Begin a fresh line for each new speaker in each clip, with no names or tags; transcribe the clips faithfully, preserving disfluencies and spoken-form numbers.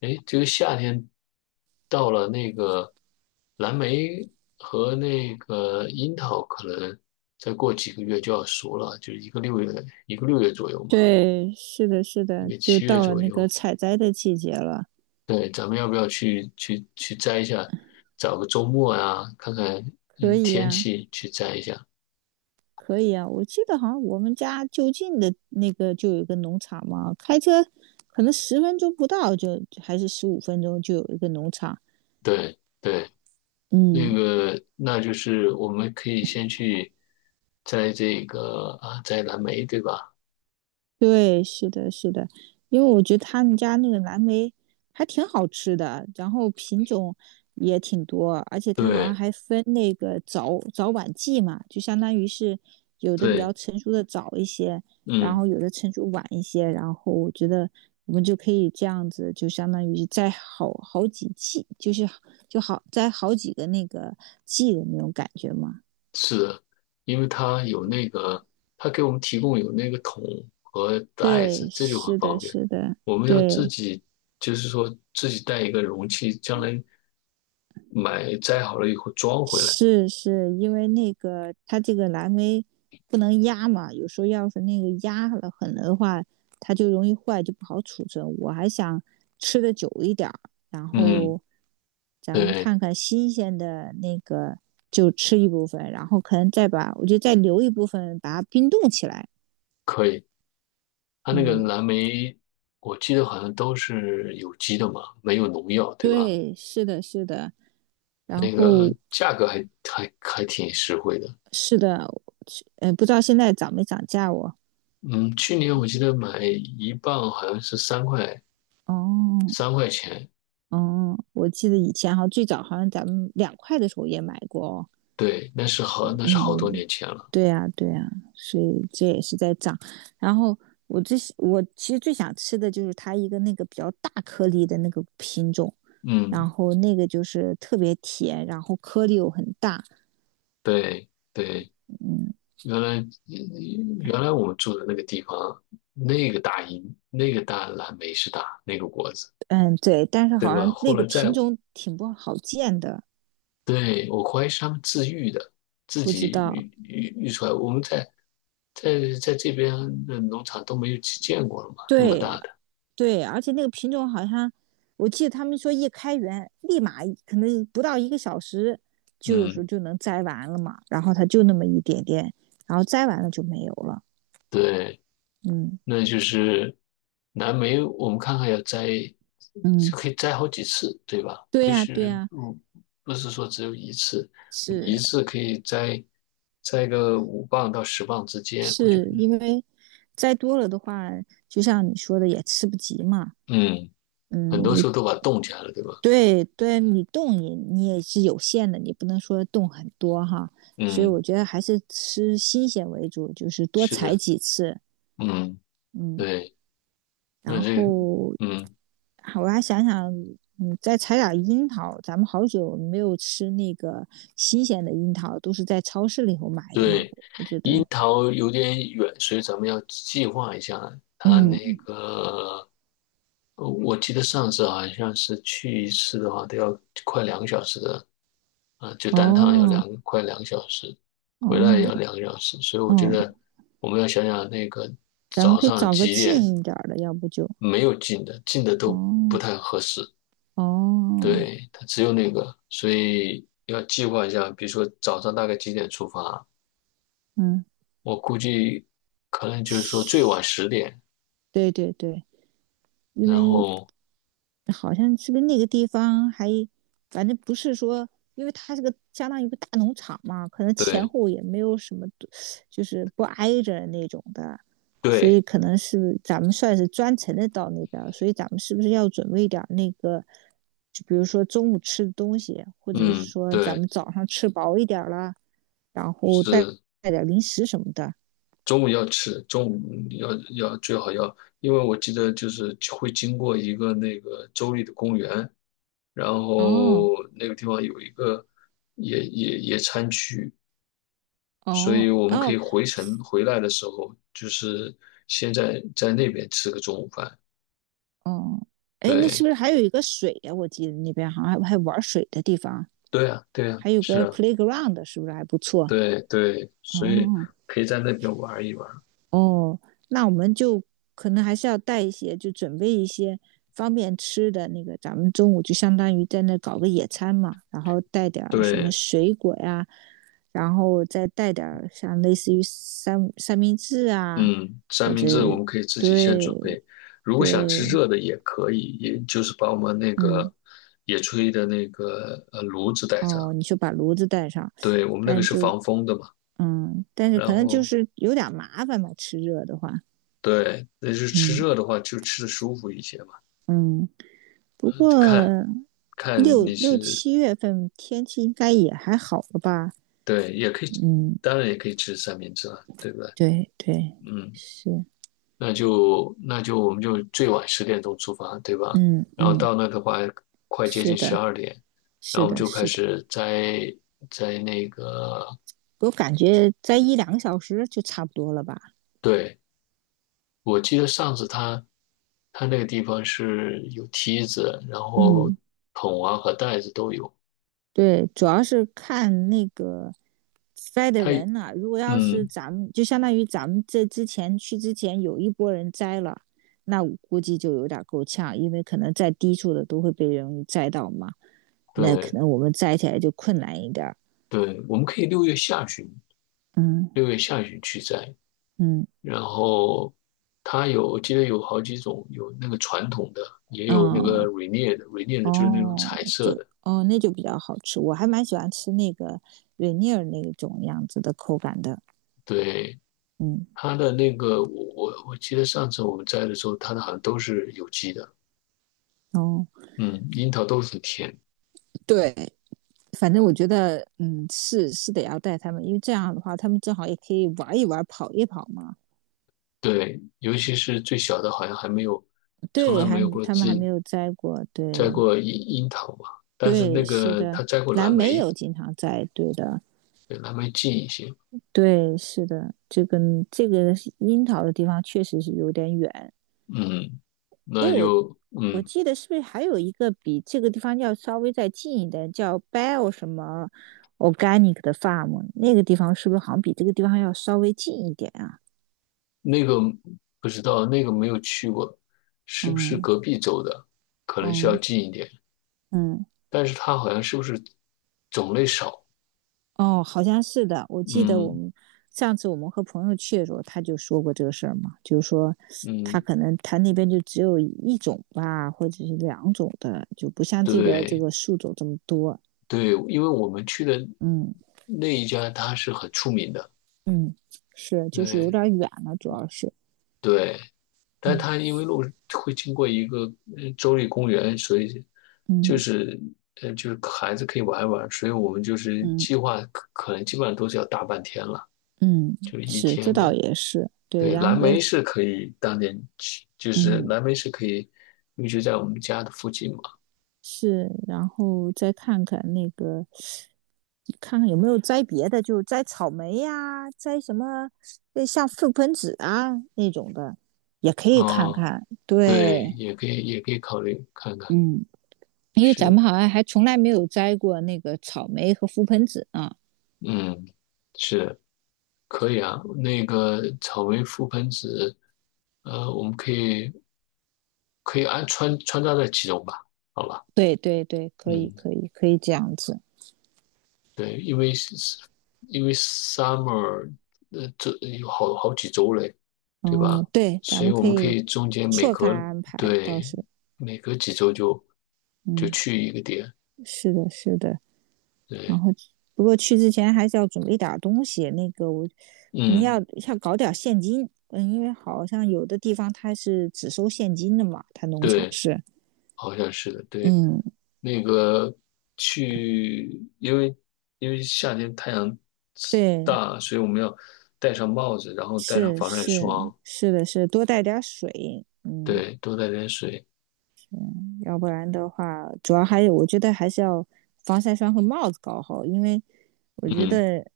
哎，这个夏天到了，那个蓝莓和那个樱桃可能再过几个月就要熟了，就是一个六月，一个六月左右嘛，
对，是的，是
因
的，
为
就
七月
到了
左
那个
右。
采摘的季节了，
对，咱们要不要去去去摘一下？找个周末啊，看看
可
嗯
以
天
呀，
气去摘一下。
可以呀。我记得好像我们家就近的那个就有一个农场嘛，开车可能十分钟不到就，就还是十五分钟就有一个农场。
对对，那
嗯，
个那就是我们可以先去摘这个啊，摘蓝莓，对吧？
对，是的，是的，因为我觉得他们家那个蓝莓还挺好吃的，然后品种也挺多，而且它好像
对
还分那个早早晚季嘛，就相当于是有的比较
对，
成熟的早一些，然
嗯。
后有的成熟晚一些，然后我觉得我们就可以这样子，就相当于摘好好几季，就是就好摘好几个那个季的那种感觉嘛。
是的，因为它有那个，它给我们提供有那个桶和袋
对，
子，这就很
是
方
的，
便。
是的，
我们要自
对。
己，就是说自己带一个容器，将来买摘好了以后装回来。
是是，因为那个它这个蓝莓不能压嘛，有时候要是那个压了狠了的话，它就容易坏，就不好储存。我还想吃的久一点儿，然
嗯，
后咱们
对，
看看新鲜的那个就吃一部分，然后可能再把我就再留一部分，把它冰冻起来。
可以。它那个
嗯，
蓝莓，我记得好像都是有机的嘛，没有农药，对吧？
对，是的，是的，然
那个
后
价格还还还挺实惠的。
是的，呃，不知道现在涨没涨价我。
嗯，去年我记得买一磅好像是三块
哦，
三块钱，
哦，我记得以前好像最早好像咱们两块的时候也买过哦。
对，那是好，那是好多
嗯，
年前了。
对呀，对呀，所以这也是在涨。然后我最喜我其实最想吃的就是它一个那个比较大颗粒的那个品种，
嗯，
然后那个就是特别甜，然后颗粒又很大。
对对，
嗯
原来原来我们住的那个地方，那个大樱，那个大蓝莓是大那个果子，
嗯，对，但是
对
好
吧？
像
后
那个
来在，
品种挺不好见的，
对，我怀疑是他们自育的，自
不知
己
道。
育育育出来。我们在在在这边的农场都没有见过了嘛，那么
对，
大的。
对，而且那个品种好像，我记得他们说一开园立马可能不到一个小时，就有时候
嗯，
就能摘完了嘛。然后它就那么一点点，然后摘完了就没有了。
对。
嗯
那就是蓝莓，我们看看要摘，
嗯，
就可以摘好几次，对吧？
对
不
呀，对
是，
呀，
不不是说只有一次，
是
一次可以摘摘个五磅到十磅之间，我觉得，
是因为摘多了的话，就像你说的也吃不及嘛。
嗯，很
嗯，
多时
你
候都把它冻起来了，对吧？
对对，你动你你也是有限的，你不能说动很多哈。所以
嗯，
我觉得还是吃新鲜为主，就是多
是
采
的，
几次，
嗯，
嗯。
对，那
然
这，
后，
嗯，
我还想想，嗯，再采点樱桃，咱们好久没有吃那个新鲜的樱桃，都是在超市里头买的嘛。
对，
我觉
樱
得，
桃有点远，所以咱们要计划一下它那
嗯，
个。呃，我记得上次好像是去一次的话，都要快两个小时的，啊、就单趟要
哦，
两快两个小时，回来也
哦，
要两个小时，所以我觉
哦，
得我们要想想那个
咱们
早
可以
上
找个
几点
近一点儿的，要不就，
没有进的，进的都不
哦，
太合适，
哦，
对，它只有那个，所以要计划一下，比如说早上大概几点出发，
嗯，
我估计可能就是说最晚
是，
十点，
对对对，因
然
为
后
好像是不是那个地方还，反正不是说，因为它这个相当于一个大农场嘛，可能前
对
后也没有什么，就是不挨着那种的，所以
对，
可能是咱们算是专程的到那边，所以咱们是不是要准备点那个，就比如说中午吃的东西，或者是
嗯
说咱
对。
们早上吃饱一点了，然后带
是，
带点零食什么的。
中午要吃，中午要要最好要，因为我记得就是会经过一个那个州立的公园，然
哦
后那个地方有一个野野野餐区，所
哦
以我们可
哦
以回程回来的时候，就是先在在那边吃个中午饭。
哦，哎，那是
对，
不是还有一个水呀？我记得那边好像还还玩水的地方。
对啊，对啊，
还有
是
个
啊，
playground 是不是还不错？
对对，所以
哦
可以在那边玩一玩。
哦，那我们就可能还是要带一些，就准备一些方便吃的那个。咱们中午就相当于在那搞个野餐嘛，然后带点什么
对。
水果呀，然后再带点像类似于三三明治啊，
嗯，三
或
明
者
治我们可以自己先准
对
备，如果想吃
对，
热的也可以，也就是把我们那个
嗯
野炊的那个呃炉子带上，
哦，你就把炉子带上，
对，我们那个
但
是
就
防风的嘛，
嗯，但是
然
可能就
后
是有点麻烦吧，吃热的话，
对，那就是吃
嗯
热的话就吃的舒服一些嘛，
嗯。不过
看看
六
你
六
是
七月份天气应该也还好了吧？
对，也可以，
嗯，
当然也可以吃三明治了，对不对？
对对，
嗯。
是，
那就那就我们就最晚十点钟出发，对吧？
嗯
然后
嗯，
到那的话，快接
是
近十
的，
二点，然后
是
我们
的，
就开
是的，
始摘摘那个。
我感觉在一两个小时就差不多了吧？
对，我记得上次他他那个地方是有梯子，然后
嗯，
桶啊和袋子都有。
对，主要是看那个栽的
他
人了、如果要是
嗯，
咱们，就相当于咱们这之前去之前有一波人栽了，那我估计就有点够呛，因为可能在低处的都会被容易栽到嘛。那可
对
能我们摘起来就困难一点儿。
对，我们可以六月下旬
嗯
六月下旬去摘。
嗯，
然后它有，我记得有好几种，有那个传统的，也有那个
哦
r a n i e 的 r a n i e 的就是那种
哦，
彩色
就
的。
哦，那就比较好吃。我还蛮喜欢吃那个瑞尼尔那种样子的口感的。
对，
嗯
它的那个，我我我记得上次我们摘的时候，它的好像都是有机的，
哦，
嗯，樱桃都很甜。
对，反正我觉得，嗯，是是得要带他们，因为这样的话，他们正好也可以玩一玩、跑一跑嘛。
对，尤其是最小的，好像还没有，从来
对，
没
还
有过
他们还
自
没有摘过。对
摘过樱樱桃嘛。但是那
对，是
个他
的，
摘过
蓝
蓝
莓
莓，
有经常摘，对的。
对，蓝莓近一些。
对，是的，这个这个樱桃的地方确实是有点远，
嗯，
哎，
那
我
就
我
嗯。
记得是不是还有一个比这个地方要稍微再近一点，叫 b e l l 什么 Organic 的 Farm，那个地方是不是好像比这个地方要稍微近一点啊？
那个不知道，那个没有去过，是不是
嗯
隔壁州的？可能需要
嗯
近一点，
嗯，
但是它好像是不是种类少？
哦，好像是的。我记得我
嗯
们上次我们和朋友去的时候，他就说过这个事儿嘛，就是说他
嗯，
可能他那边就只有一种吧，或者是两种的，就不像这边这
对
个树种这么多。
对，因为我们去的
嗯
那一家它是很出名的，
嗯，是，就是有
对
点儿远了，主要是，
对，但
嗯
它因为路会经过一个呃州立公园，所以就
嗯。
是呃就是孩子可以玩一玩，所以我们就是
嗯
计划可可能基本上都是要大半天了，
嗯，
就是一
是，这
天
倒
的。
也是，对，
对，
然
蓝
后再
莓是可以当年去，就是
嗯
蓝莓是可以一直在我们家的附近嘛。
是，然后再看看那个，看看有没有摘别的，就摘草莓呀、摘什么，呃像覆盆子啊那种的，也可以看
啊、
看。
对，
对，
也可以，也可以考虑看看。
嗯，因为咱
是，
们好像还从来没有摘过那个草莓和覆盆子啊。
嗯，是可以啊。那个草莓覆盆子，呃，我们可以可以安穿穿插在其中吧？好吧，
对对对，可以
嗯。
可以可以这样子。
对，因为是因为 summer 呃这有好好几周嘞，对吧？
哦，对，咱
所以
们
我
可
们可
以
以中间每
错开
隔
安排，倒
对
是，
每隔几周就就
嗯，
去一个点，
是的，是的。然
对，
后不过去之前还是要准备点东西，那个我可能
嗯，
要要搞点现金，嗯，因为好像有的地方它是只收现金的嘛，它农场
对，
是，
好像是的，对，
嗯，
那个去，因为因为夏天太阳
对，
大，所以我们要戴上帽子，然后戴上
是
防晒
是
霜，
是的是，多带点水，嗯，
对，多带点水，
要不然的话，主要还有我觉得还是要防晒霜和帽子搞好，因为我觉
嗯，
得。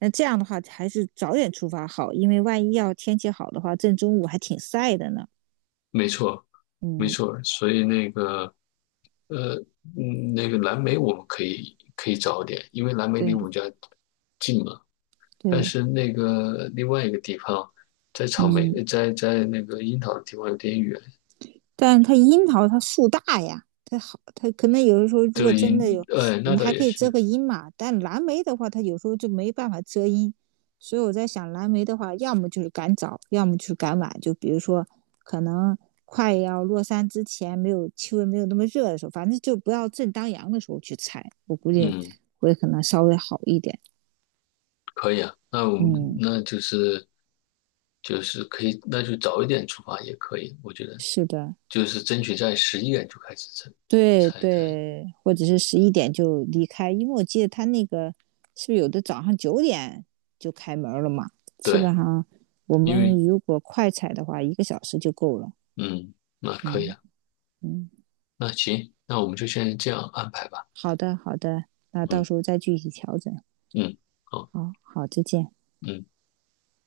那这样的话，还是早点出发好，因为万一要天气好的话，正中午还挺晒的呢。
没错。没
嗯，
错儿所以那个呃，嗯，那个蓝莓我们可以可以早点，因为蓝莓离
对
我们家近嘛。但
对，
是那个另外一个地方，在草莓，
嗯，
呃在在那个樱桃的地方有点远。
但它樱桃它树大呀，它好，它可能有的时候如
这
果真
樱，
的有，
哎，
我
那
们
倒
还
也
可以遮
是，
个阴嘛。但蓝莓的话，它有时候就没办法遮阴，所以我在想，蓝莓的话，要么就是赶早，要么就是赶晚。就比如说，可能快要落山之前，没有气温没有那么热的时候，反正就不要正当阳的时候去采，我估计
嗯，
会可能稍微好一点。
可以啊。那我们
嗯，
那就是就是可以，那就早一点出发也可以，我觉得
是的。
就是争取在十一点就开始
对
才才才
对，或者是十一点就离开，因为我记得他那个是不是有的早上九点就开门了嘛？基本
对，
上我
因为
们如果快踩的话，一个小时就够了。
嗯，那可以
嗯
啊。
嗯，
那行，那我们就先这样安排吧。
好的好的，那到
嗯
时候再具体调整。
嗯。好。
好好，再见。
嗯。